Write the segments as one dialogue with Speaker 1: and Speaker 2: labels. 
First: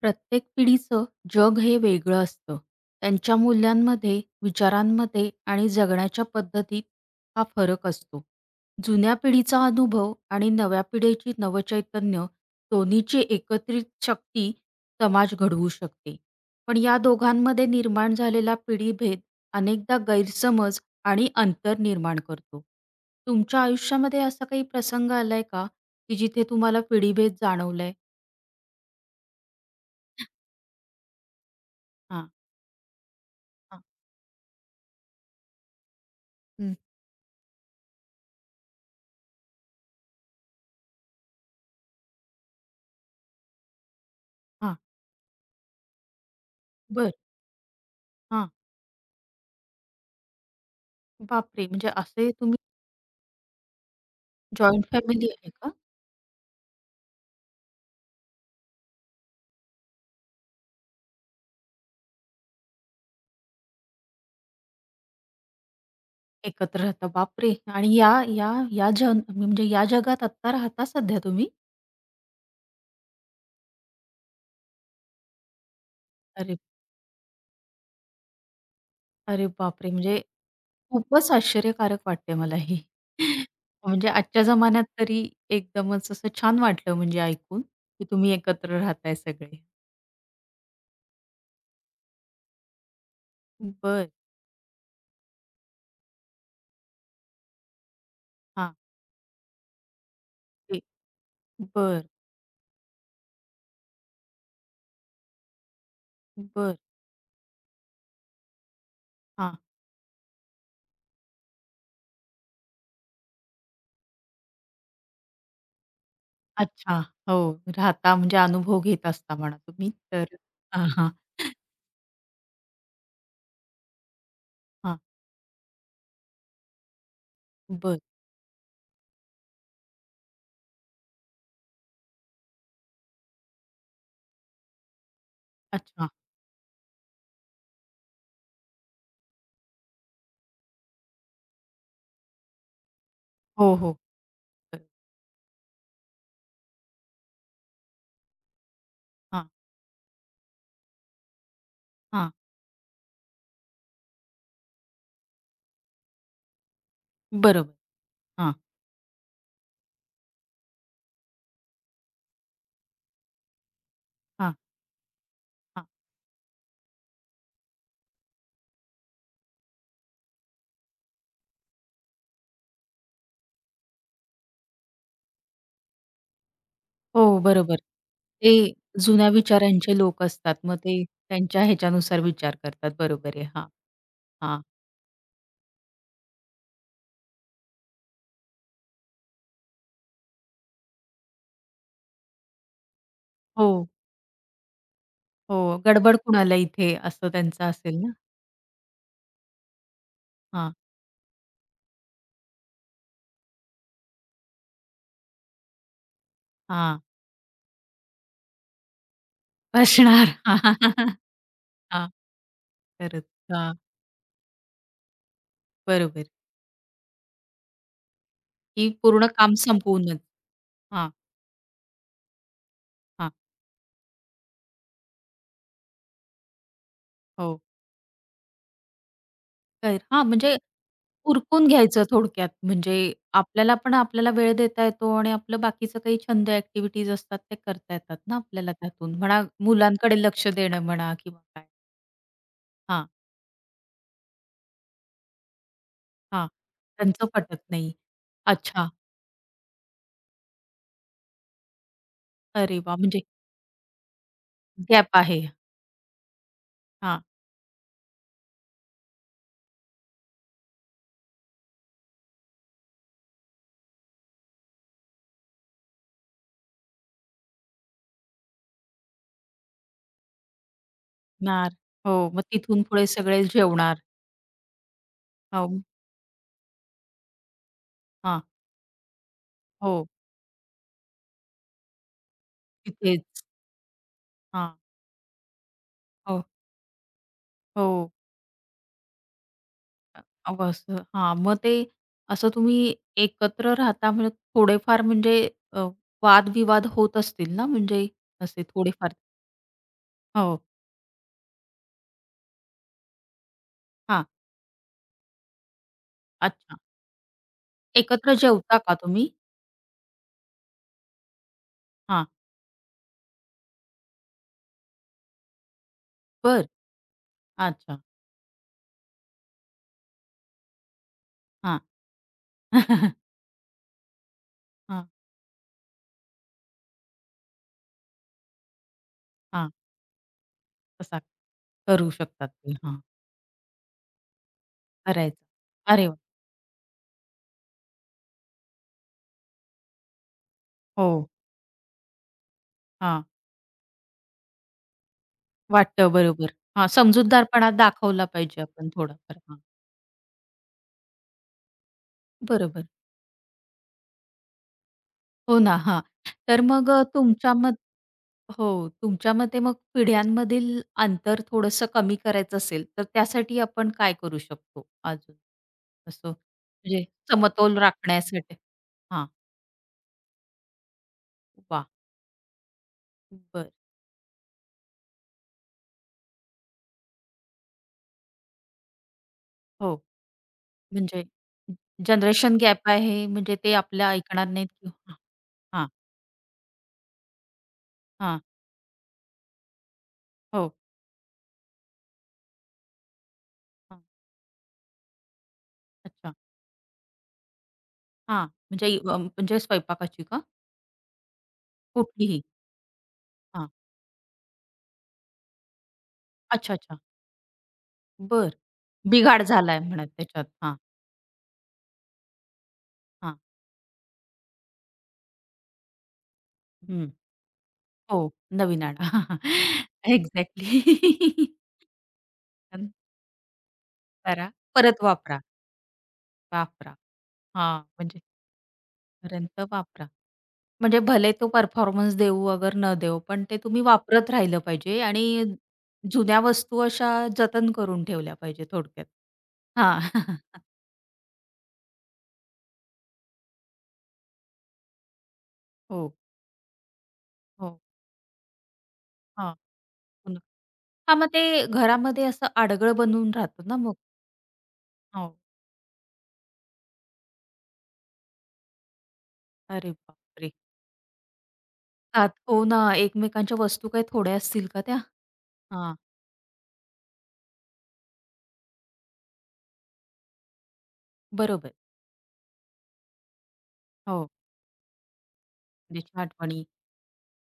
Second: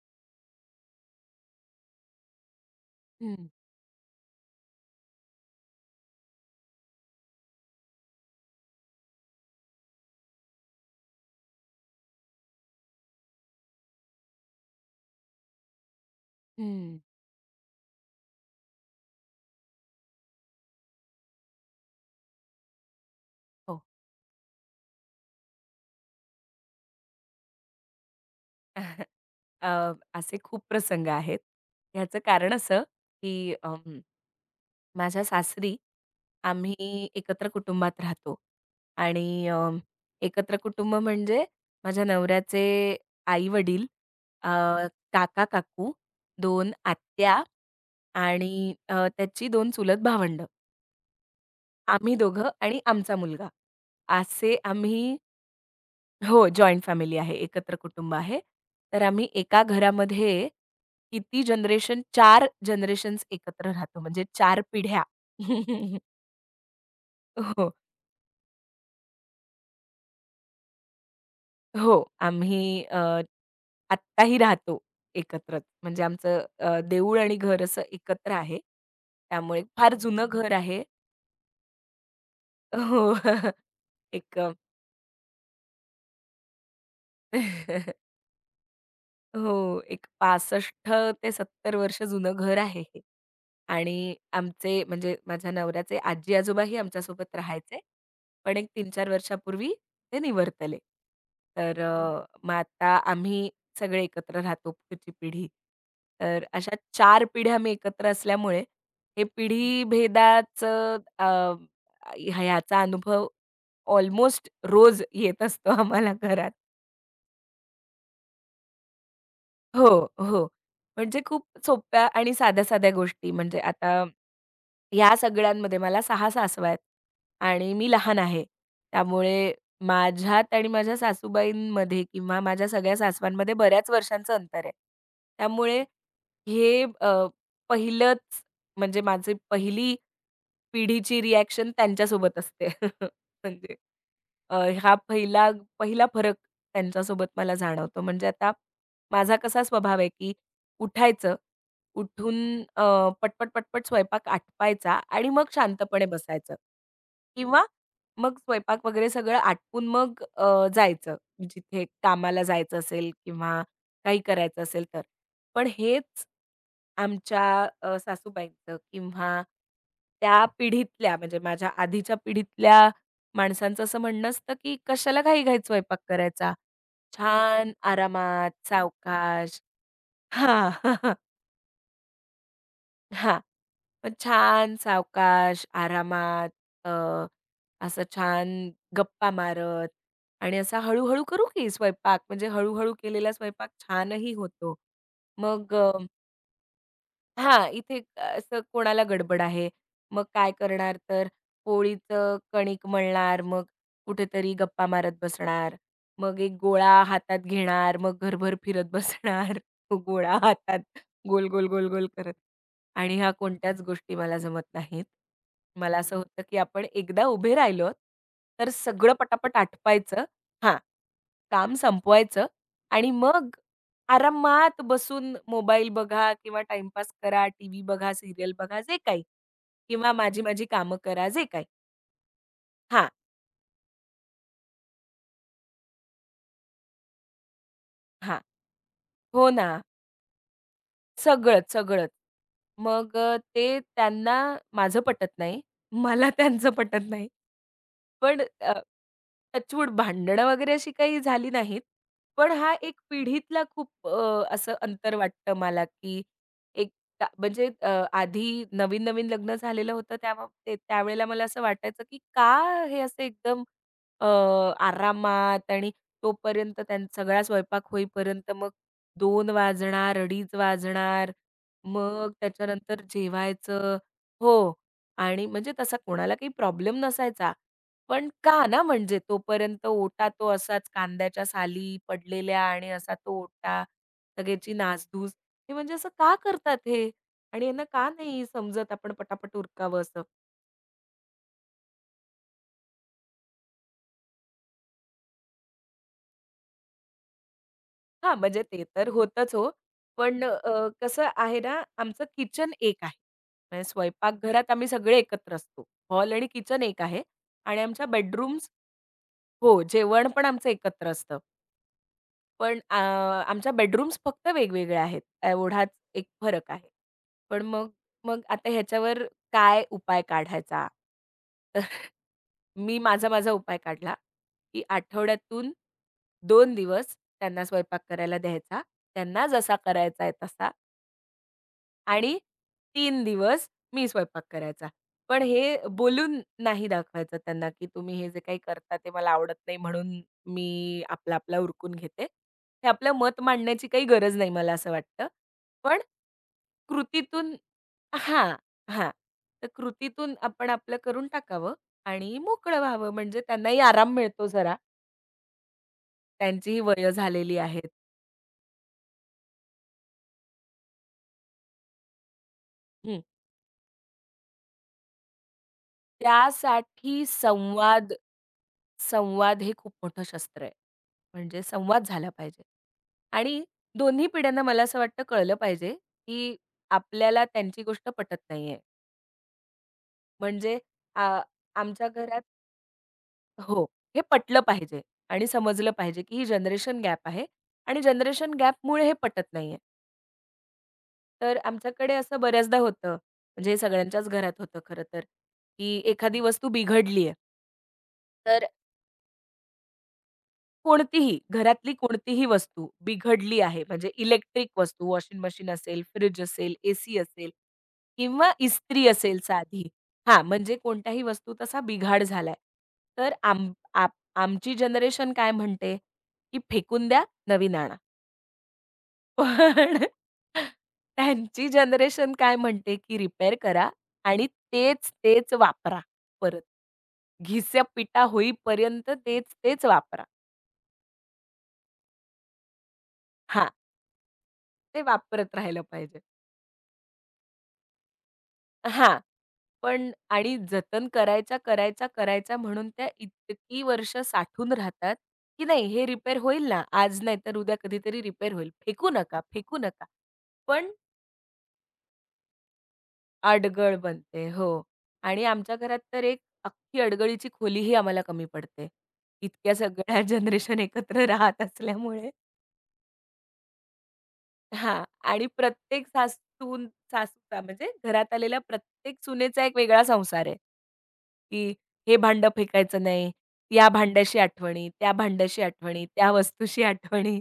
Speaker 1: प्रत्येक पिढीचं जग हे वेगळं असतं. त्यांच्या
Speaker 2: हं,
Speaker 1: मूल्यांमध्ये, विचारांमध्ये आणि जगण्याच्या पद्धतीत हा फरक असतो. जुन्या पिढीचा अनुभव आणि नव्या पिढीची नवचैतन्य दोन्हीची एकत्रित शक्ती समाज घडवू शकते. पण या
Speaker 2: हं.
Speaker 1: दोघांमध्ये निर्माण झालेला पिढीभेद अनेकदा गैरसमज आणि अंतर निर्माण करतो. तुमच्या
Speaker 2: हो.
Speaker 1: आयुष्यामध्ये असा काही प्रसंग आलाय का, की जिथे तुम्हाला पिढीभेद जाणवलाय?
Speaker 2: अ, असे खूप प्रसंग आहेत. ह्याचं
Speaker 1: हां.
Speaker 2: कारण असं, की
Speaker 1: हां,
Speaker 2: माझ्या सासरी आम्ही एकत्र कुटुंबात राहतो आणि एकत्र कुटुंब म्हणजे माझ्या नवऱ्याचे आई-वडील,
Speaker 1: हां.
Speaker 2: काका-काकू, दोन
Speaker 1: बरं.
Speaker 2: आत्या
Speaker 1: हां.
Speaker 2: आणि त्याची 2 चुलत भावंड,
Speaker 1: बापरे! म्हणजे
Speaker 2: आम्ही
Speaker 1: असे
Speaker 2: दोघं
Speaker 1: तुम्ही
Speaker 2: आणि आमचा मुलगा. असे
Speaker 1: जॉइंट
Speaker 2: आम्ही.
Speaker 1: फॅमिली आहे का?
Speaker 2: हो, जॉइंट फॅमिली आहे, एकत्र कुटुंब आहे. तर आम्ही एका घरामध्ये किती जनरेशन 4 जनरेशन्स एकत्र राहतो, म्हणजे 4 पिढ्या.
Speaker 1: एकत्र राहता. बापरे!
Speaker 2: हो,
Speaker 1: आणि या या या जन म्हणजे या जगात आत्ता राहता सध्या तुम्ही?
Speaker 2: हो. आम्ही आत्ताही राहतो एकत्रच. म्हणजे आमचं
Speaker 1: अरे
Speaker 2: देऊळ आणि घर असं एकत्र आहे.
Speaker 1: अरे
Speaker 2: त्यामुळे
Speaker 1: बापरे!
Speaker 2: फार
Speaker 1: म्हणजे
Speaker 2: जुनं घर आहे.
Speaker 1: खूपच आश्चर्यकारक वाटते मला हे.
Speaker 2: हो,
Speaker 1: म्हणजे
Speaker 2: एक
Speaker 1: आजच्या जमान्यात तरी एकदमच असं छान वाटलं म्हणजे ऐकून, की तुम्ही एकत्र राहताय सगळे.
Speaker 2: हो, एक 65 ते सत्तर वर्ष जुनं घर आहे हे.
Speaker 1: बरं.
Speaker 2: आणि आमचे म्हणजे माझ्या नवऱ्याचे आजी-आजोबाही आमच्यासोबत राहायचे. पण एक
Speaker 1: हां.
Speaker 2: 3-4 वर्षापूर्वी ते निवर्तले.
Speaker 1: ते
Speaker 2: तर
Speaker 1: बरं,
Speaker 2: मग आता आम्ही सगळे एकत्र राहतो पुढची पिढी. तर अशा
Speaker 1: बरं.
Speaker 2: चार पिढ्या आम्ही एकत्र असल्यामुळे हे
Speaker 1: हां.
Speaker 2: पिढीभेदाचं अ, ह्याचा अनुभव ऑलमोस्ट रोज येत असतो आम्हाला घरात.
Speaker 1: अच्छा. हो. राहता म्हणजे अनुभव घेत असता म्हणा
Speaker 2: हो,
Speaker 1: तुम्ही तर
Speaker 2: हो.
Speaker 1: हां, हां.
Speaker 2: म्हणजे खूप सोप्या आणि साध्या-साध्या गोष्टी म्हणजे आता
Speaker 1: हां.
Speaker 2: या सगळ्यांमध्ये मला 6 सासवा आहेत आणि मी
Speaker 1: बरं.
Speaker 2: लहान आहे. त्यामुळे माझ्यात आणि माझ्या सासूबाईंमध्ये किंवा माझ्या सगळ्या सासवांमध्ये बऱ्याच वर्षांचं अंतर आहे. त्यामुळे
Speaker 1: अच्छा.
Speaker 2: हे पहिलंच म्हणजे माझी पहिली पिढीची रिएक्शन त्यांच्यासोबत असते. म्हणजे
Speaker 1: हो, हो.
Speaker 2: अ,
Speaker 1: बरोबर.
Speaker 2: हा पहिला पहिला फरक त्यांच्यासोबत मला जाणवतो. म्हणजे आता माझा
Speaker 1: हां,
Speaker 2: कसा स्वभाव आहे, की उठायचं,
Speaker 1: हां.
Speaker 2: उठून अ, पटपट, पटपट स्वयंपाक आटपायचा आणि मग शांतपणे बसायचं किंवा
Speaker 1: बरोबर.
Speaker 2: मग
Speaker 1: हां,
Speaker 2: स्वयंपाक वगैरे सगळं आटपून मग जायचं. जिथे कामाला जायचं असेल किंवा काही
Speaker 1: हां,
Speaker 2: करायचं असेल तर. पण
Speaker 1: हां.
Speaker 2: हेच आमच्या सासूबाईंचं किंवा त्या पिढीतल्या म्हणजे माझ्या आधीच्या पिढीतल्या माणसांचं असं म्हणणं असतं, की "कशाला घाई-घाईत स्वयंपाक करायचा?
Speaker 1: हो,
Speaker 2: छान
Speaker 1: बरोबर.
Speaker 2: आरामात,
Speaker 1: ते जुन्या
Speaker 2: सावकाश."
Speaker 1: विचारांचे लोक असतात.
Speaker 2: हां.
Speaker 1: मग ते त्यांच्या ह्याच्यानुसार विचार करतात. बरोबर
Speaker 2: हां.
Speaker 1: आहे. हां,
Speaker 2: मग
Speaker 1: हां.
Speaker 2: छान सावकाश, आरामात अ, असं छान गप्पा मारत आणि असा हळू-हळू करू की स्वयंपाक. म्हणजे हळू केलेला स्वयंपाक
Speaker 1: हो,
Speaker 2: छानही होतो. मग
Speaker 1: हो. गडबड कुणाला इथे असं त्यांचं
Speaker 2: हां,
Speaker 1: असेल
Speaker 2: इथे
Speaker 1: ना?
Speaker 2: असं कोणाला गडबड आहे. मग काय
Speaker 1: हां,
Speaker 2: करणार तर पोळीचं कणिक मळणार, मग कुठेतरी गप्पा मारत बसणार. मग एक गोळा
Speaker 1: हां.
Speaker 2: हातात घेणार, मग घरभर फिरत बसणार. तो
Speaker 1: असणार.
Speaker 2: गोळा हातात गोल, गोल, गोल, गोल
Speaker 1: हां. खरंच. हां, हां.
Speaker 2: करत आणि
Speaker 1: तरच.
Speaker 2: ह्या
Speaker 1: हां
Speaker 2: कोणत्याच गोष्टी मला जमत नाहीत. मला असं
Speaker 1: बरोबर.
Speaker 2: होतं, की आपण एकदा उभे राहिलो, तर
Speaker 1: की
Speaker 2: सगळं
Speaker 1: पूर्ण काम
Speaker 2: पटापट
Speaker 1: संपवूनच.
Speaker 2: आटपायचं, हां,
Speaker 1: हां,
Speaker 2: काम संपवायचं आणि
Speaker 1: हां.
Speaker 2: मग आरामात बसून मोबाईल बघा किंवा टाईमपास करा,
Speaker 1: हो.
Speaker 2: टीव्ही बघा, सीरियल बघा, जे काही
Speaker 1: गैर
Speaker 2: किंवा
Speaker 1: हां, म्हणजे
Speaker 2: माझी-माझी कामं करा, जे काही.
Speaker 1: उरकून घ्यायचं थोडक्यात. म्हणजे
Speaker 2: हां,
Speaker 1: आपल्याला पण आपल्याला वेळ देता येतो आणि आपलं बाकीचं काही छंद ॲक्टिव्हिटीज असतात ते करता येतात ना
Speaker 2: हां.
Speaker 1: आपल्याला त्यातून. म्हणा
Speaker 2: हो ना.
Speaker 1: मुलांकडे लक्ष देणं म्हणा किंवा काय.
Speaker 2: सगळंच, सगळंच.
Speaker 1: हां,
Speaker 2: मग ते त्यांना माझं पटत नाही. मला
Speaker 1: हां.
Speaker 2: त्यांचं पटत
Speaker 1: त्यांचं
Speaker 2: नाही.
Speaker 1: पटत नाही.
Speaker 2: पण
Speaker 1: अच्छा.
Speaker 2: टचवूड भांडणं वगैरे अशी काही झाली नाहीत. पण हा
Speaker 1: अरे
Speaker 2: एक
Speaker 1: वाह! म्हणजे
Speaker 2: पिढीतला खूप असं
Speaker 1: गॅप
Speaker 2: अंतर
Speaker 1: आहे.
Speaker 2: वाटतं मला, की एक
Speaker 1: हां.
Speaker 2: ता म्हणजे अ, आधी नवीन-नवीन लग्न झालेलं होतं त्यावेळेला मला असं वाटायचं, की का हे असं एकदम अ, आरामात आणि तोपर्यंत सगळा स्वयंपाक होईपर्यंत मग 2 वाजणार, 2:30 वाजणार.
Speaker 1: नार हो,
Speaker 2: मग
Speaker 1: मग तिथून
Speaker 2: त्याच्यानंतर
Speaker 1: पुढे सगळे
Speaker 2: जेवायचं.
Speaker 1: जेवणार.
Speaker 2: हो. आणि
Speaker 1: हो,
Speaker 2: म्हणजे तसा कोणाला काही प्रॉब्लेम नसायचा. पण
Speaker 1: हां.
Speaker 2: का ना म्हणजे तोपर्यंत
Speaker 1: हो,
Speaker 2: ओटा तो असाच कांद्याच्या साली पडलेल्या आणि असा
Speaker 1: तिथेच.
Speaker 2: तो ओटा, सगळ्याची
Speaker 1: हां.
Speaker 2: नासधूस. हे म्हणजे असं का
Speaker 1: हो,
Speaker 2: करतात हे? आणि यांना का
Speaker 1: हो.
Speaker 2: नाही समजत आपण पटापट उरकावं असं?
Speaker 1: अहो, असं हां, मग ते असं तुम्ही एकत्र राहता म्हणजे थोडेफार म्हणजे अ, वादविवाद होत असतील ना, म्हणजे
Speaker 2: हां, म्हणजे
Speaker 1: असे
Speaker 2: ते तर
Speaker 1: थोडेफार?
Speaker 2: होतंच हो. पण
Speaker 1: हो,
Speaker 2: कसं आहे ना, आमचं किचन एक आहे. म्हणजे
Speaker 1: हां,
Speaker 2: स्वयंपाकघरात आम्ही सगळे एकत्र असतो. हॉल आणि
Speaker 1: अच्छा.
Speaker 2: किचन एक आहे आणि आमच्या
Speaker 1: एकत्र
Speaker 2: बेडरूम्स.
Speaker 1: जेवता का तुम्ही?
Speaker 2: हो, जेवण पण आमचं एकत्र असतं.
Speaker 1: हां,
Speaker 2: पण आमच्या बेडरूम्स फक्त वेगवेगळ्या आहेत. एवढाच एक
Speaker 1: बरं.
Speaker 2: फरक आहे. पण मग
Speaker 1: अच्छा,
Speaker 2: मग आता ह्याच्यावर काय उपाय काढायचा?
Speaker 1: हां.
Speaker 2: तर मी माझा उपाय काढला, की
Speaker 1: हां, हां.
Speaker 2: आठवड्यातून दोन दिवस त्यांना स्वयंपाक करायला द्यायचा. त्यांना जसा करायचा आहे तसा.
Speaker 1: तसा करू
Speaker 2: आणि
Speaker 1: शकतात ते. हां,
Speaker 2: तीन दिवस मी स्वयंपाक करायचा.
Speaker 1: करायचं.
Speaker 2: पण हे
Speaker 1: अरे वा,
Speaker 2: बोलून नाही दाखवायचं त्यांना, की तुम्ही हे जे काही करता ते मला आवडत नाही म्हणून मी
Speaker 1: हो,
Speaker 2: आपला आपलं उरकून घेते. हे आपलं
Speaker 1: हां.
Speaker 2: मत मांडण्याची काही गरज नाही मला असं वाटतं. पण
Speaker 1: वाटतं बरोबर. हां,
Speaker 2: कृतीतून.
Speaker 1: समजूतदारपणा दाखवला
Speaker 2: हां,
Speaker 1: पाहिजे आपण
Speaker 2: हां.
Speaker 1: थोडाफार. हां,
Speaker 2: तर कृतीतून आपण आपलं करून टाकावं आणि मोकळं
Speaker 1: बरोबर.
Speaker 2: व्हावं म्हणजे त्यांनाही आराम मिळतो जरा.
Speaker 1: हो ना, हां. तर
Speaker 2: त्यांचीही
Speaker 1: मग
Speaker 2: वयं
Speaker 1: तुमच्या
Speaker 2: झालेली
Speaker 1: मत
Speaker 2: आहेत.
Speaker 1: हो, तुमच्या मते मग पिढ्यांमधील अंतर थोडंसं कमी करायचं असेल, तर
Speaker 2: हं.
Speaker 1: त्यासाठी आपण काय करू शकतो अजून? असं म्हणजे
Speaker 2: त्यासाठी
Speaker 1: समतोल
Speaker 2: संवाद.
Speaker 1: राखण्यासाठी? हां,
Speaker 2: संवाद हे खूप मोठं शस्त्र आहे. म्हणजे
Speaker 1: वाह!
Speaker 2: संवाद झाला पाहिजे आणि
Speaker 1: बरं.
Speaker 2: दोन्ही पिढ्यांना मला असं वाटतं कळलं पाहिजे, की आपल्याला त्यांची गोष्ट पटत नाहीये.
Speaker 1: हो,
Speaker 2: म्हणजे
Speaker 1: म्हणजे
Speaker 2: आ आमच्या घरात.
Speaker 1: जनरेशन गॅप आहे, म्हणजे ते
Speaker 2: हो,
Speaker 1: आपलं
Speaker 2: हे
Speaker 1: ऐकणार
Speaker 2: पटलं
Speaker 1: नाहीत
Speaker 2: पाहिजे
Speaker 1: किंवा
Speaker 2: आणि
Speaker 1: हां,
Speaker 2: समजलं पाहिजे, की ही जनरेशन गॅप आहे आणि
Speaker 1: हां,
Speaker 2: जनरेशन गॅपमुळे हे पटत नाहीये.
Speaker 1: हो,
Speaker 2: तर आमच्याकडे असं बऱ्याचदा होतं, म्हणजे हे
Speaker 1: हां,
Speaker 2: सगळ्यांच्याच घरात होतं खरं तर, की
Speaker 1: अच्छा.
Speaker 2: एखादी वस्तू बिघडली,
Speaker 1: हां, म्हणजे म्हणजे स्वयंपाकाची का?
Speaker 2: कोणतीही, घरातली
Speaker 1: कुठलीही?
Speaker 2: कोणतीही वस्तू बिघडली
Speaker 1: हां,
Speaker 2: आहे, म्हणजे इलेक्ट्रिक वस्तू, वॉशिंग मशीन असेल, फ्रिज असेल,
Speaker 1: अच्छा, अच्छा.
Speaker 2: एसी असेल किंवा
Speaker 1: बरं.
Speaker 2: इस्त्री असेल
Speaker 1: बिघाड झालाय
Speaker 2: साधी.
Speaker 1: म्हणा
Speaker 2: हां,
Speaker 1: त्याच्यात. हां,
Speaker 2: म्हणजे कोणत्याही वस्तू तसा बिघाड झालाय. तर आम आप आमची जनरेशन काय म्हणते, की फेकून
Speaker 1: हं.
Speaker 2: द्या, नवीन आणा.
Speaker 1: हो, नवीन आणा.
Speaker 2: पण
Speaker 1: एक्झॅक्टली.
Speaker 2: त्यांची जनरेशन काय
Speaker 1: अन
Speaker 2: म्हणते, की रिपेअर करा आणि
Speaker 1: करा, परत
Speaker 2: तेच,
Speaker 1: वापरा,
Speaker 2: तेच वापरा परत.
Speaker 1: वापरा. हां,
Speaker 2: घिस्या
Speaker 1: म्हणजे
Speaker 2: पिटा होईपर्यंत तेच,
Speaker 1: पर्यंत
Speaker 2: तेच
Speaker 1: वापरा.
Speaker 2: वापरा.
Speaker 1: म्हणजे भले तो परफॉर्मन्स देऊ अगर न देऊ, पण ते
Speaker 2: हां.
Speaker 1: तुम्ही वापरत राहिलं पाहिजे
Speaker 2: ते
Speaker 1: आणि
Speaker 2: वापरत राहिलं पाहिजे.
Speaker 1: जुन्या वस्तू अशा जतन करून ठेवल्या पाहिजे थोडक्यात.
Speaker 2: हां.
Speaker 1: हां.
Speaker 2: पण आणि जतन करायचा, करायचा, करायचा म्हणून त्या इतकी वर्ष साठून राहतात, की नाही हे
Speaker 1: हो,
Speaker 2: रिपेअर होईल ना, आज नाही तर उद्या
Speaker 1: हो.
Speaker 2: कधीतरी रिपेअर होईल. फेकू नका,
Speaker 1: हां.
Speaker 2: फेकू नका.
Speaker 1: हो ना.
Speaker 2: पण
Speaker 1: मग ते घरामध्ये असं आडगळ बनून राहतं ना मग.
Speaker 2: अडगळ बनते. हो.
Speaker 1: हो.
Speaker 2: आणि आमच्या घरात तर एक अख्खी अडगळीची खोलीही आम्हाला कमी पडते. इतक्या
Speaker 1: अरे
Speaker 2: सगळ्या
Speaker 1: बापरे!
Speaker 2: जनरेशन एकत्र राहत
Speaker 1: आत
Speaker 2: असल्यामुळे.
Speaker 1: हो ना, एकमेकांच्या वस्तू काही थोड्या असतील का त्या?
Speaker 2: हां. आणि
Speaker 1: हां,
Speaker 2: प्रत्येक सासूचा म्हणजे घरात आलेल्या प्रत्येक सुनेचा एक वेगळा संसार आहे, की
Speaker 1: बरोबर.
Speaker 2: हे भांडं फेकायचं नाही, या
Speaker 1: हो.
Speaker 2: भांड्याशी आठवणी, त्या भांड्याशी आठवणी,
Speaker 1: म्हणजे छान
Speaker 2: त्या
Speaker 1: आठवणी.
Speaker 2: वस्तूशी आठवणी,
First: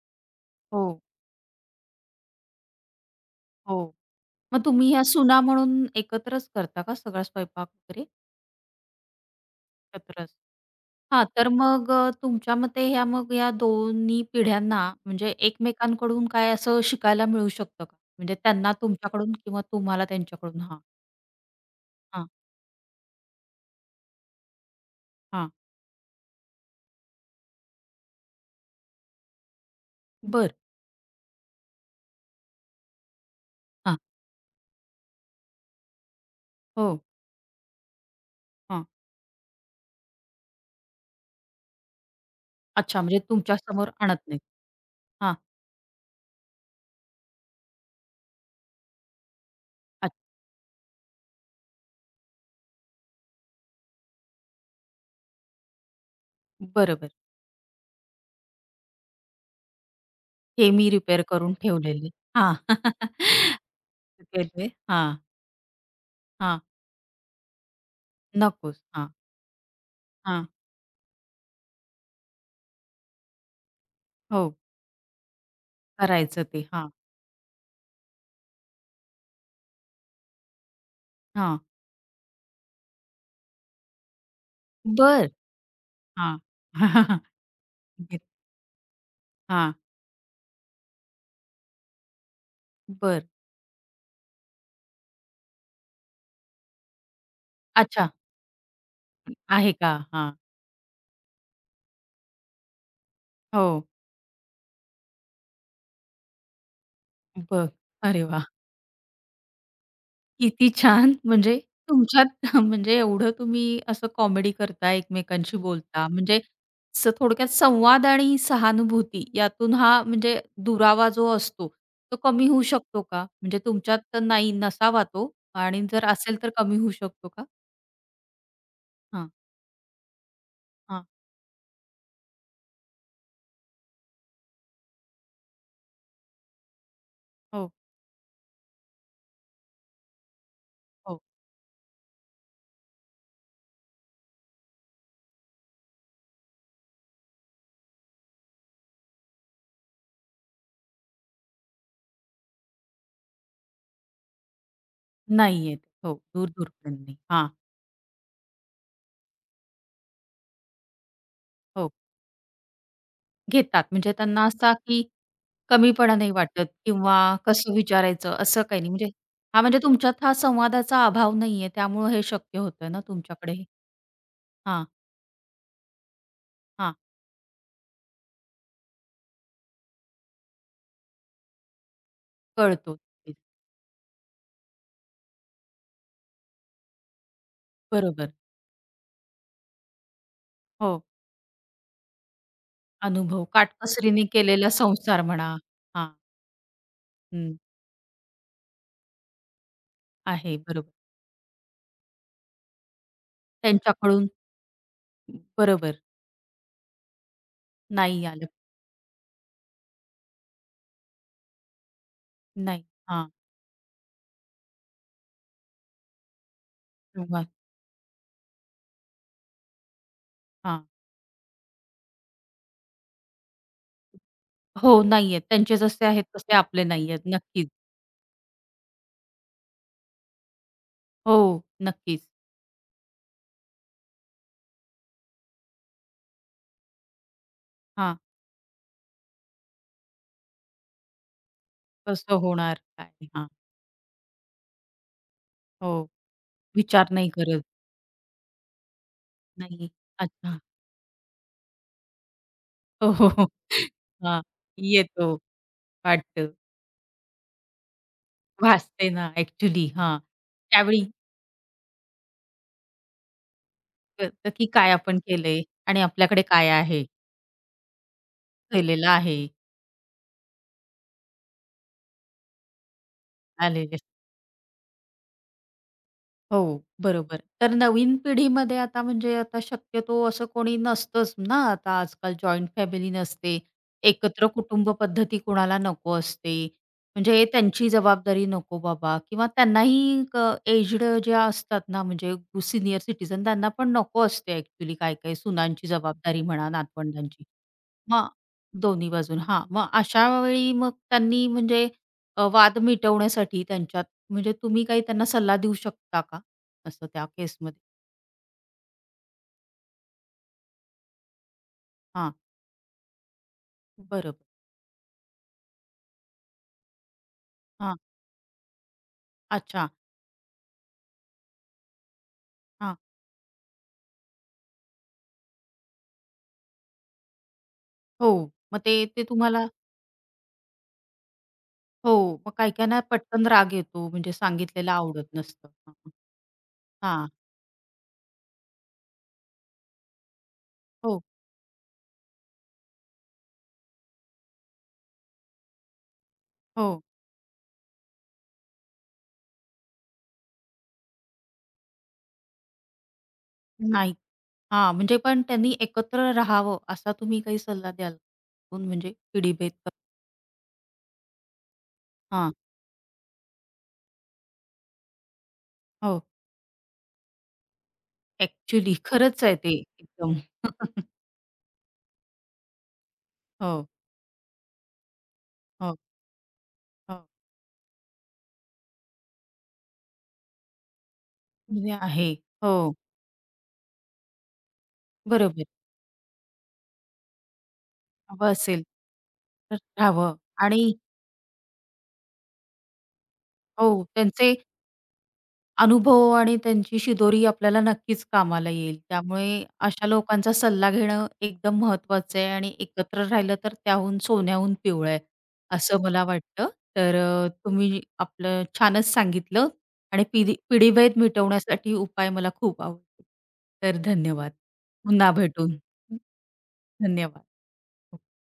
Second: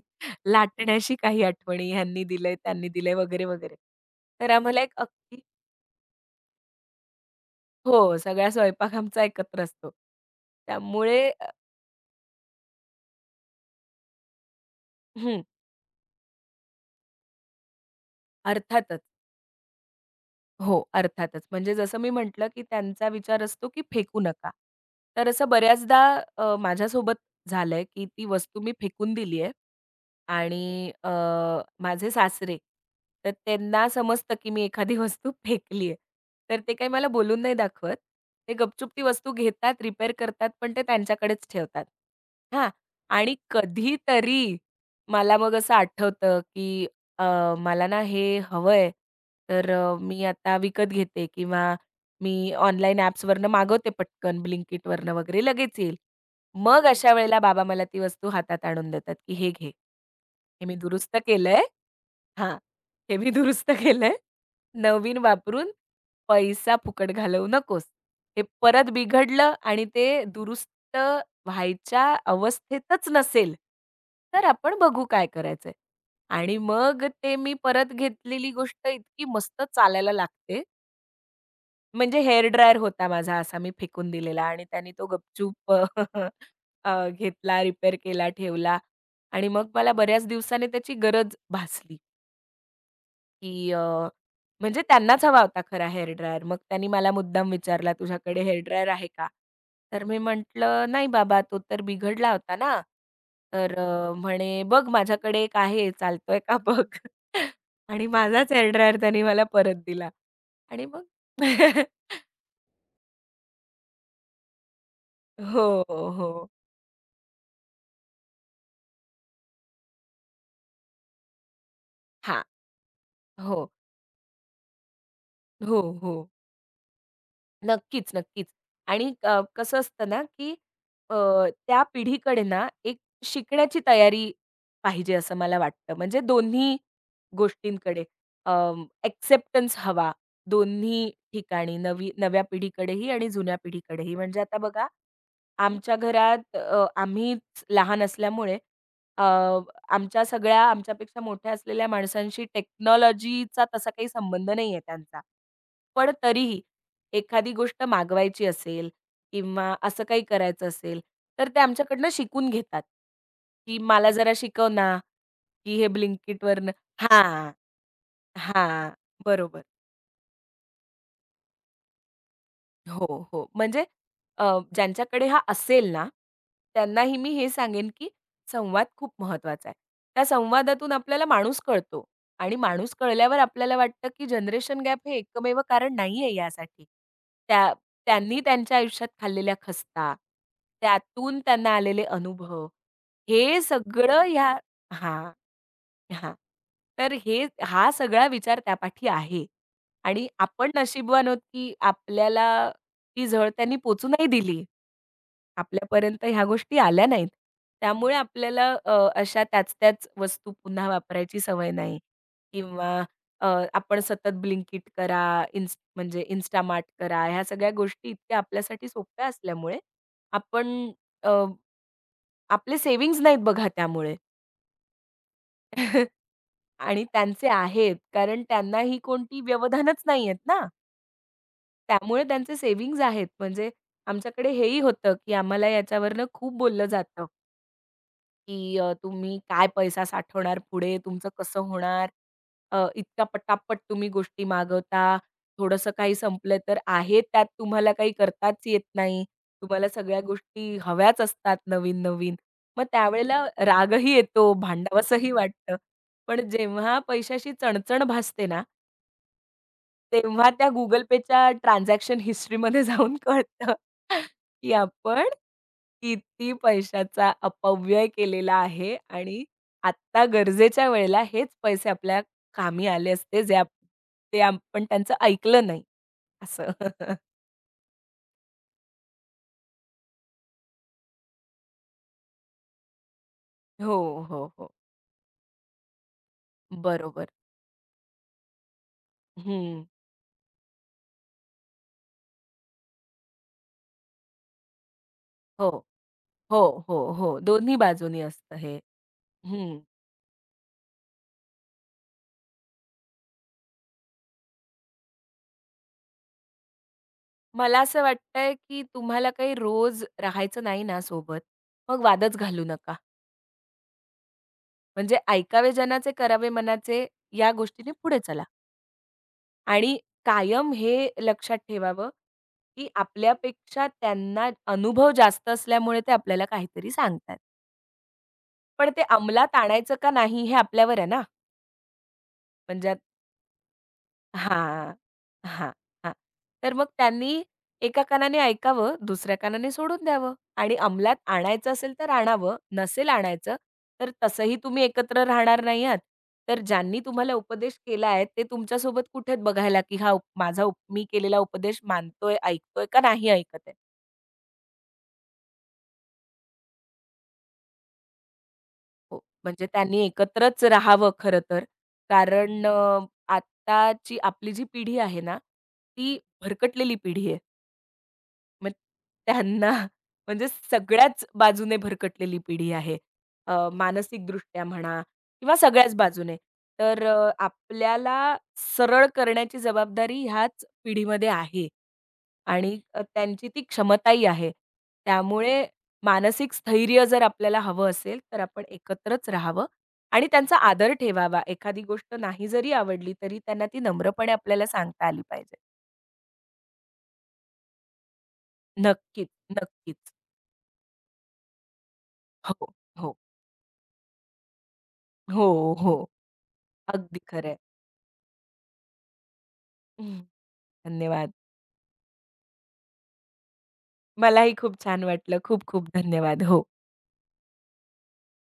Speaker 1: हो,
Speaker 2: लाटण्याशी काही आठवणी, ह्यांनी दिलंय, त्यांनी दिलंय वगैरे, वगैरे.
Speaker 1: हो.
Speaker 2: तर
Speaker 1: मग
Speaker 2: आम्हाला
Speaker 1: तुम्ही
Speaker 2: एक
Speaker 1: ह्या
Speaker 2: अगदी.
Speaker 1: सुना म्हणून एकत्रच करता का सगळा स्वयंपाक वगैरे?
Speaker 2: हो, सगळा स्वयंपाक आमचा एकत्र असतो.
Speaker 1: एकत्रच.
Speaker 2: त्यामुळे
Speaker 1: हा, तर मग तुमच्या मते ह्या मग या दोन्ही पिढ्यांना म्हणजे
Speaker 2: हं,
Speaker 1: एकमेकांकडून काय असं शिकायला मिळू शकतं का? म्हणजे त्यांना
Speaker 2: अर्थातच.
Speaker 1: तुमच्याकडून किंवा तुम्हाला त्यांच्याकडून? हां,
Speaker 2: हो, अर्थातच. म्हणजे जसं मी
Speaker 1: हां,
Speaker 2: म्हटलं, की त्यांचा विचार असतो, की फेकू नका. तर असं
Speaker 1: हां.
Speaker 2: बऱ्याचदा माझ्यासोबत झालंय, की ती वस्तू मी फेकून दिली आहे
Speaker 1: बरं.
Speaker 2: आणि माझे सासरे, तर त्यांना
Speaker 1: हां.
Speaker 2: समजतं, की मी एखादी वस्तू फेकली आहे. तर ते काही
Speaker 1: हो.
Speaker 2: मला बोलून नाही दाखवत. ते
Speaker 1: हां.
Speaker 2: गपचूप ती वस्तू घेतात, रिपेअर करतात, पण ते त्यांच्याकडेच ठेवतात. हां.
Speaker 1: अच्छा म्हणजे
Speaker 2: आणि
Speaker 1: तुमच्यासमोर आणत नाहीत.
Speaker 2: कधीतरी
Speaker 1: हां.
Speaker 2: मला मग असं आठवतं, की मला ना हे हवंय, तर
Speaker 1: अच्छा.
Speaker 2: मी आता विकत घेते किंवा मी ऑनलाईन ॲप्सवरनं मागवते पटकन Blinkitवरनं वगैरे लगेच येईल. मग हं.
Speaker 1: बरोबर.
Speaker 2: अशा वेळेला बाबा मला ती वस्तू हातात आणून देतात, की "हे घे. हे
Speaker 1: हे
Speaker 2: मी
Speaker 1: मी
Speaker 2: दुरुस्त
Speaker 1: रिपेअर करून
Speaker 2: केलंय.
Speaker 1: ठेवलेले. हां.
Speaker 2: हां, हे मी दुरुस्त केलंय.
Speaker 1: केले. हां,
Speaker 2: नवीन वापरून
Speaker 1: हां.
Speaker 2: पैसा फुकट घालवू नकोस. हे
Speaker 1: नकोस.
Speaker 2: परत
Speaker 1: हां,
Speaker 2: बिघडलं आणि ते
Speaker 1: हां.
Speaker 2: दुरुस्त व्हायच्या अवस्थेतच नसेल, तर
Speaker 1: हो.
Speaker 2: आपण बघू काय करायचंय."
Speaker 1: करायचं
Speaker 2: आणि
Speaker 1: ते. हां,
Speaker 2: मग ते मी परत घेतलेली गोष्ट इतकी मस्त चालायला लागते.
Speaker 1: हां.
Speaker 2: म्हणजे हेअर ड्रायर होता माझा असा मी फेकून दिलेला आणि त्याने तो
Speaker 1: बरं.
Speaker 2: गपचूप
Speaker 1: हां.
Speaker 2: घेतला, रिपेअर केला, ठेवला आणि मग
Speaker 1: हां,
Speaker 2: मला बऱ्याच दिवसाने त्याची गरज भासली.
Speaker 1: बरं.
Speaker 2: की म्हणजे त्यांनाच हवा होता खरा हेअर ड्रायर. मग त्यांनी मला मुद्दाम विचारला,
Speaker 1: अच्छा.
Speaker 2: "तुझ्याकडे हेअर ड्रायर आहे का?"
Speaker 1: आहे का?
Speaker 2: तर मी
Speaker 1: हां.
Speaker 2: म्हटलं, "नाही बाबा, तो तर बिघडला होता ना."
Speaker 1: हो.
Speaker 2: तर म्हणे, "बघ माझ्याकडे एक आहे, चालतोय का बघ."
Speaker 1: बरं.
Speaker 2: आणि
Speaker 1: अरे वाह!
Speaker 2: माझाच हेअर ड्रायर त्यांनी मला परत दिला
Speaker 1: किती
Speaker 2: आणि मग.
Speaker 1: छान. म्हणजे तुमच्यात म्हणजे एवढं तुम्ही असं कॉमेडी करता, एकमेकांशी
Speaker 2: हो,
Speaker 1: बोलता.
Speaker 2: हो,
Speaker 1: म्हणजे
Speaker 2: हो.
Speaker 1: थोडक्यात संवाद आणि सहानुभूती यातून हा म्हणजे दुरावा जो असतो, तो
Speaker 2: हां.
Speaker 1: कमी होऊ शकतो का? म्हणजे
Speaker 2: हो,
Speaker 1: तुमच्यात तर नाही नसावा तो
Speaker 2: हो,
Speaker 1: आणि जर
Speaker 2: हो.
Speaker 1: असेल तर कमी होऊ शकतो का?
Speaker 2: नक्कीच, नक्कीच. आणि
Speaker 1: हां.
Speaker 2: कसं असतं ना, की
Speaker 1: हां.
Speaker 2: अ, त्या पिढीकडे ना, एक शिकण्याची तयारी पाहिजे असं मला वाटतं. म्हणजे दोन्ही
Speaker 1: हो,
Speaker 2: गोष्टींकडे एक्सेप्टन्स हवा दोन्ही
Speaker 1: हो.
Speaker 2: ठिकाणी, नव्या पिढीकडेही आणि जुन्या पिढीकडेही. म्हणजे आता बघा आमच्या घरात आम्हीच लहान असल्यामुळे अ, आमच्या सगळ्या आमच्यापेक्षा मोठ्या असलेल्या माणसांशी टेक्नॉलॉजीचा तसा काही संबंध नाहीये त्यांचा.
Speaker 1: नाही येत.
Speaker 2: पण
Speaker 1: हो,
Speaker 2: तरीही
Speaker 1: दूर-दूरपर्यंत नाही. हा,
Speaker 2: एखादी गोष्ट मागवायची असेल किंवा असं काही करायचं असेल, तर ते
Speaker 1: हो.
Speaker 2: आमच्याकडनं शिकून घेतात, की
Speaker 1: घेतात
Speaker 2: "मला
Speaker 1: म्हणजे
Speaker 2: जरा
Speaker 1: त्यांना
Speaker 2: शिकव
Speaker 1: असा
Speaker 2: ना,
Speaker 1: की
Speaker 2: की हे
Speaker 1: कमीपणा नाही वाटत
Speaker 2: Blinkitवरनं."
Speaker 1: किंवा
Speaker 2: हां,
Speaker 1: कसं विचारायचं असं काही
Speaker 2: हां,
Speaker 1: नाही. म्हणजे
Speaker 2: बरोबर.
Speaker 1: हां, म्हणजे तुमच्यात हा संवादाचा अभाव नाहीये त्यामुळं हे शक्य होतं ना
Speaker 2: हो, हो.
Speaker 1: तुमच्याकडे.
Speaker 2: म्हणजे अ,
Speaker 1: हां,
Speaker 2: ज्यांच्याकडे हा असेल ना,
Speaker 1: हां,
Speaker 2: त्यांनाही मी हे सांगेन, की संवाद खूप महत्त्वाचा आहे. त्या संवादातून आपल्याला माणूस कळतो आणि
Speaker 1: कळतो.
Speaker 2: माणूस
Speaker 1: नक्कीच.
Speaker 2: कळल्यावर आपल्याला वाटतं, की जनरेशन गॅप हे एकमेव कारण नाहीये यासाठी. त्या
Speaker 1: बरोबर.
Speaker 2: त्यांनी त्यांच्या आयुष्यात खाल्लेल्या खस्ता,
Speaker 1: हो,
Speaker 2: त्यातून त्यांना आलेले अनुभव,
Speaker 1: अनुभव
Speaker 2: हे सगळं
Speaker 1: काटकसरीने
Speaker 2: ह्या.
Speaker 1: केलेला संसार
Speaker 2: हां.
Speaker 1: म्हणा. हां,
Speaker 2: हां. तर
Speaker 1: हं,
Speaker 2: हा सगळा विचार त्यापाठी आहे आणि
Speaker 1: आहे
Speaker 2: आपण
Speaker 1: बरोबर.
Speaker 2: नशीबवान आहोत, की आपल्याला ती झळ त्यांनी पोचू
Speaker 1: त्यांच्याकडून
Speaker 2: नाही दिली.
Speaker 1: बरोबर
Speaker 2: आपल्यापर्यंत ह्या गोष्टी आल्या नाहीत. त्यामुळे
Speaker 1: नाही आलं.
Speaker 2: आपल्याला अशा त्याच-त्याच वस्तू पुन्हा वापरायची सवय नाही
Speaker 1: नाही.
Speaker 2: किंवा
Speaker 1: हां,
Speaker 2: अ, आपण सतत Blinkit करा, म्हणजे Instamart करा. ह्या
Speaker 1: किंवा
Speaker 2: सगळ्या गोष्टी इतक्या आपल्यासाठी सोप्या असल्यामुळे आपण
Speaker 1: हां.
Speaker 2: अ, आपले सेव्हिंग्ज नाहीत बघा त्यामुळे.
Speaker 1: हो, नाही त्यांचे जसे आहेत तसे आपले
Speaker 2: आणि
Speaker 1: नाही
Speaker 2: त्यांचे
Speaker 1: नक्कीच.
Speaker 2: आहेत, कारण त्यांना ही कोणती व्यवधानच नाही आहेत ना.
Speaker 1: हो, नक्कीच.
Speaker 2: त्यामुळे त्यांचे सेव्हिंग्ज आहेत. म्हणजे आमच्याकडे हेही होतं, की आम्हाला याच्यावरनं खूप बोललं जातं.
Speaker 1: हां,
Speaker 2: की तुम्ही काय पैसा साठवणार पुढे, तुमचं कसं होणार?
Speaker 1: कसं होणार काय?
Speaker 2: इतक्या
Speaker 1: हां,
Speaker 2: पटापट तुम्ही गोष्टी मागवता. थोडंसं
Speaker 1: हो.
Speaker 2: काही संपलं तर
Speaker 1: विचार
Speaker 2: आहे
Speaker 1: नाही
Speaker 2: त्यात
Speaker 1: करत.
Speaker 2: तुम्हाला काही करताच येत नाही. तुम्हाला
Speaker 1: नाही.
Speaker 2: सगळ्या
Speaker 1: अच्छा.
Speaker 2: गोष्टी हव्याच असतात नवीन-नवीन. मग
Speaker 1: हो, हो, हो.
Speaker 2: त्यावेळेला रागही
Speaker 1: हां,
Speaker 2: येतो, भांडावसंही
Speaker 1: येतो
Speaker 2: वाटतं. पण
Speaker 1: वाटतं.
Speaker 2: जेव्हा पैशाशी चणचण भासते ना,
Speaker 1: भासते ना ॲक्चुअली हां.
Speaker 2: तेव्हा त्या Google
Speaker 1: त्यावेळी
Speaker 2: Payच्या ट्रान्झॅक्शन हिस्ट्रीमध्ये जाऊन कळतं,
Speaker 1: कळतं की
Speaker 2: की
Speaker 1: काय आपण
Speaker 2: आपण
Speaker 1: केलंय आणि आपल्याकडे
Speaker 2: किती
Speaker 1: काय आहे,
Speaker 2: पैशाचा अपव्यय केलेला आहे
Speaker 1: केलेलं आहे,
Speaker 2: आणि आत्ता गरजेच्या वेळेला हेच पैसे आपल्या कामी आले असते, जे आप
Speaker 1: आलेले
Speaker 2: ते आपण त्यांचं ऐकलं नाही,
Speaker 1: हो,
Speaker 2: असं.
Speaker 1: बरोबर. तर नवीन पिढीमध्ये आता म्हणजे आता शक्यतो असं कोणी नसतंच ना, आता आजकाल जॉइंट फॅमिली नसते.
Speaker 2: हो, हो,
Speaker 1: एकत्र
Speaker 2: हो.
Speaker 1: कुटुंब पद्धती कोणाला नको असते.
Speaker 2: बरोबर.
Speaker 1: म्हणजे त्यांची जबाबदारी नको बाबा किंवा
Speaker 2: हं.
Speaker 1: त्यांनाही एज्ड ज्या असतात ना, म्हणजे सीनियर सिटिझन त्यांना पण नको असते ॲक्चुअली काय-काय
Speaker 2: हो,
Speaker 1: सुनांची जबाबदारी
Speaker 2: हो,
Speaker 1: म्हणा,
Speaker 2: हो, हो.
Speaker 1: नातवंडांची.
Speaker 2: दोन्ही बाजूनी
Speaker 1: मग
Speaker 2: असतं हे.
Speaker 1: दोन्ही बाजून हां.
Speaker 2: हं.
Speaker 1: मग अशा वेळी मग त्यांनी म्हणजे वाद मिटवण्यासाठी त्यांच्यात म्हणजे तुम्ही काही त्यांना सल्ला देऊ शकता का? असं त्या
Speaker 2: मला
Speaker 1: केसमध्ये?
Speaker 2: असं वाटतंय, की तुम्हाला काही रोज राहायचं नाही ना सोबत, मग
Speaker 1: हां.
Speaker 2: वादच घालू नका.
Speaker 1: बरोबर.
Speaker 2: म्हणजे ऐकावे जनाचे, करावे मनाचे या गोष्टीने
Speaker 1: हां.
Speaker 2: पुढे चला
Speaker 1: अच्छा.
Speaker 2: आणि कायम हे लक्षात ठेवावं, की
Speaker 1: हां.
Speaker 2: आपल्यापेक्षा त्यांना अनुभव जास्त असल्यामुळे ते आपल्याला काहीतरी सांगतायत.
Speaker 1: हो. मग
Speaker 2: पण
Speaker 1: ते
Speaker 2: ते
Speaker 1: ते
Speaker 2: अंमलात
Speaker 1: तुम्हाला
Speaker 2: आणायचं का नाही हे आपल्यावर आहे ना.
Speaker 1: हो. मग
Speaker 2: म्हणजे
Speaker 1: काही-काहींना पटकन राग येतो म्हणजे सांगितलेलं
Speaker 2: हां,
Speaker 1: आवडत नसतं.
Speaker 2: हां,
Speaker 1: हां.
Speaker 2: हां. तर मग
Speaker 1: हां.
Speaker 2: त्यांनी एका कानाने ऐकावं, दुसऱ्या कानाने सोडून द्यावं आणि अंमलात
Speaker 1: हो,
Speaker 2: आणायचं असेल तर आणावं, नसेल आणायचं तर तसंही तुम्ही एकत्र राहणार नाही आहात. तर ज्यांनी
Speaker 1: हो.
Speaker 2: तुम्हाला उपदेश केला आहे ते तुमच्यासोबत कुठे आहेत बघायला, की हा उप माझा उप मी केलेला उपदेश मानतोय, ऐकतोय का नाही ऐकत आहे?
Speaker 1: नाही हां. म्हणजे पण त्यांनी एकत्र राहावं असा तुम्ही काही सल्ला द्याल? कोण म्हणजे
Speaker 2: हो. म्हणजे
Speaker 1: पिढीभेद
Speaker 2: त्यांनी एकत्रच राहावं खरं तर.
Speaker 1: हां.
Speaker 2: कारण आत्ताची आपली जी पिढी आहे ना, ती
Speaker 1: हो.
Speaker 2: भरकटलेली पिढी आहे. मग
Speaker 1: ॲक्चुअली खरंच आहे
Speaker 2: त्यांना
Speaker 1: ते एकदम.
Speaker 2: म्हणजे सगळ्याच बाजूने भरकटलेली पिढी आहे.
Speaker 1: हो,
Speaker 2: मानसिकदृष्ट्या म्हणा किंवा सगळ्याच
Speaker 1: हो,
Speaker 2: बाजूने. तर
Speaker 1: हो.
Speaker 2: आपल्याला सरळ करण्याची जबाबदारी ह्याच पिढीमध्ये आहे
Speaker 1: म्हणजे आहे.
Speaker 2: आणि
Speaker 1: हो,
Speaker 2: त्यांची ती क्षमताही आहे. त्यामुळे
Speaker 1: बरोबर.
Speaker 2: मानसिक स्थैर्य जर आपल्याला हवं असेल, तर
Speaker 1: हवं
Speaker 2: आपण
Speaker 1: असेल
Speaker 2: एकत्रच राहावं
Speaker 1: तर
Speaker 2: आणि
Speaker 1: राहावं
Speaker 2: त्यांचा
Speaker 1: आणि
Speaker 2: आदर ठेवावा. एखादी गोष्ट नाही जरी आवडली, तरी त्यांना ती
Speaker 1: हो,
Speaker 2: नम्रपणे
Speaker 1: त्यांचे
Speaker 2: आपल्याला सांगता आली पाहिजे.
Speaker 1: अनुभव आणि त्यांची शिदोरी आपल्याला नक्कीच कामाला येईल.
Speaker 2: नक्कीच,
Speaker 1: त्यामुळे अशा
Speaker 2: नक्कीच.
Speaker 1: लोकांचा सल्ला घेणं एकदम महत्त्वाचं आहे
Speaker 2: हो,
Speaker 1: आणि
Speaker 2: हो.
Speaker 1: एकत्र राहिलं तर त्याहून सोन्याहून पिवळं आहे,
Speaker 2: हो, हो.
Speaker 1: असं मला वाटतं. तर
Speaker 2: अगदी खरं आहे.
Speaker 1: तुम्ही आपलं छानच सांगितलं आणि पिढीभेद
Speaker 2: धन्यवाद.
Speaker 1: मिटवण्यासाठी उपाय मला खूप आवडले. तर धन्यवाद.
Speaker 2: मलाही खूप छान
Speaker 1: पुन्हा
Speaker 2: वाटलं. खूप
Speaker 1: भेटून.
Speaker 2: खूप धन्यवाद. हो.
Speaker 1: धन्यवाद.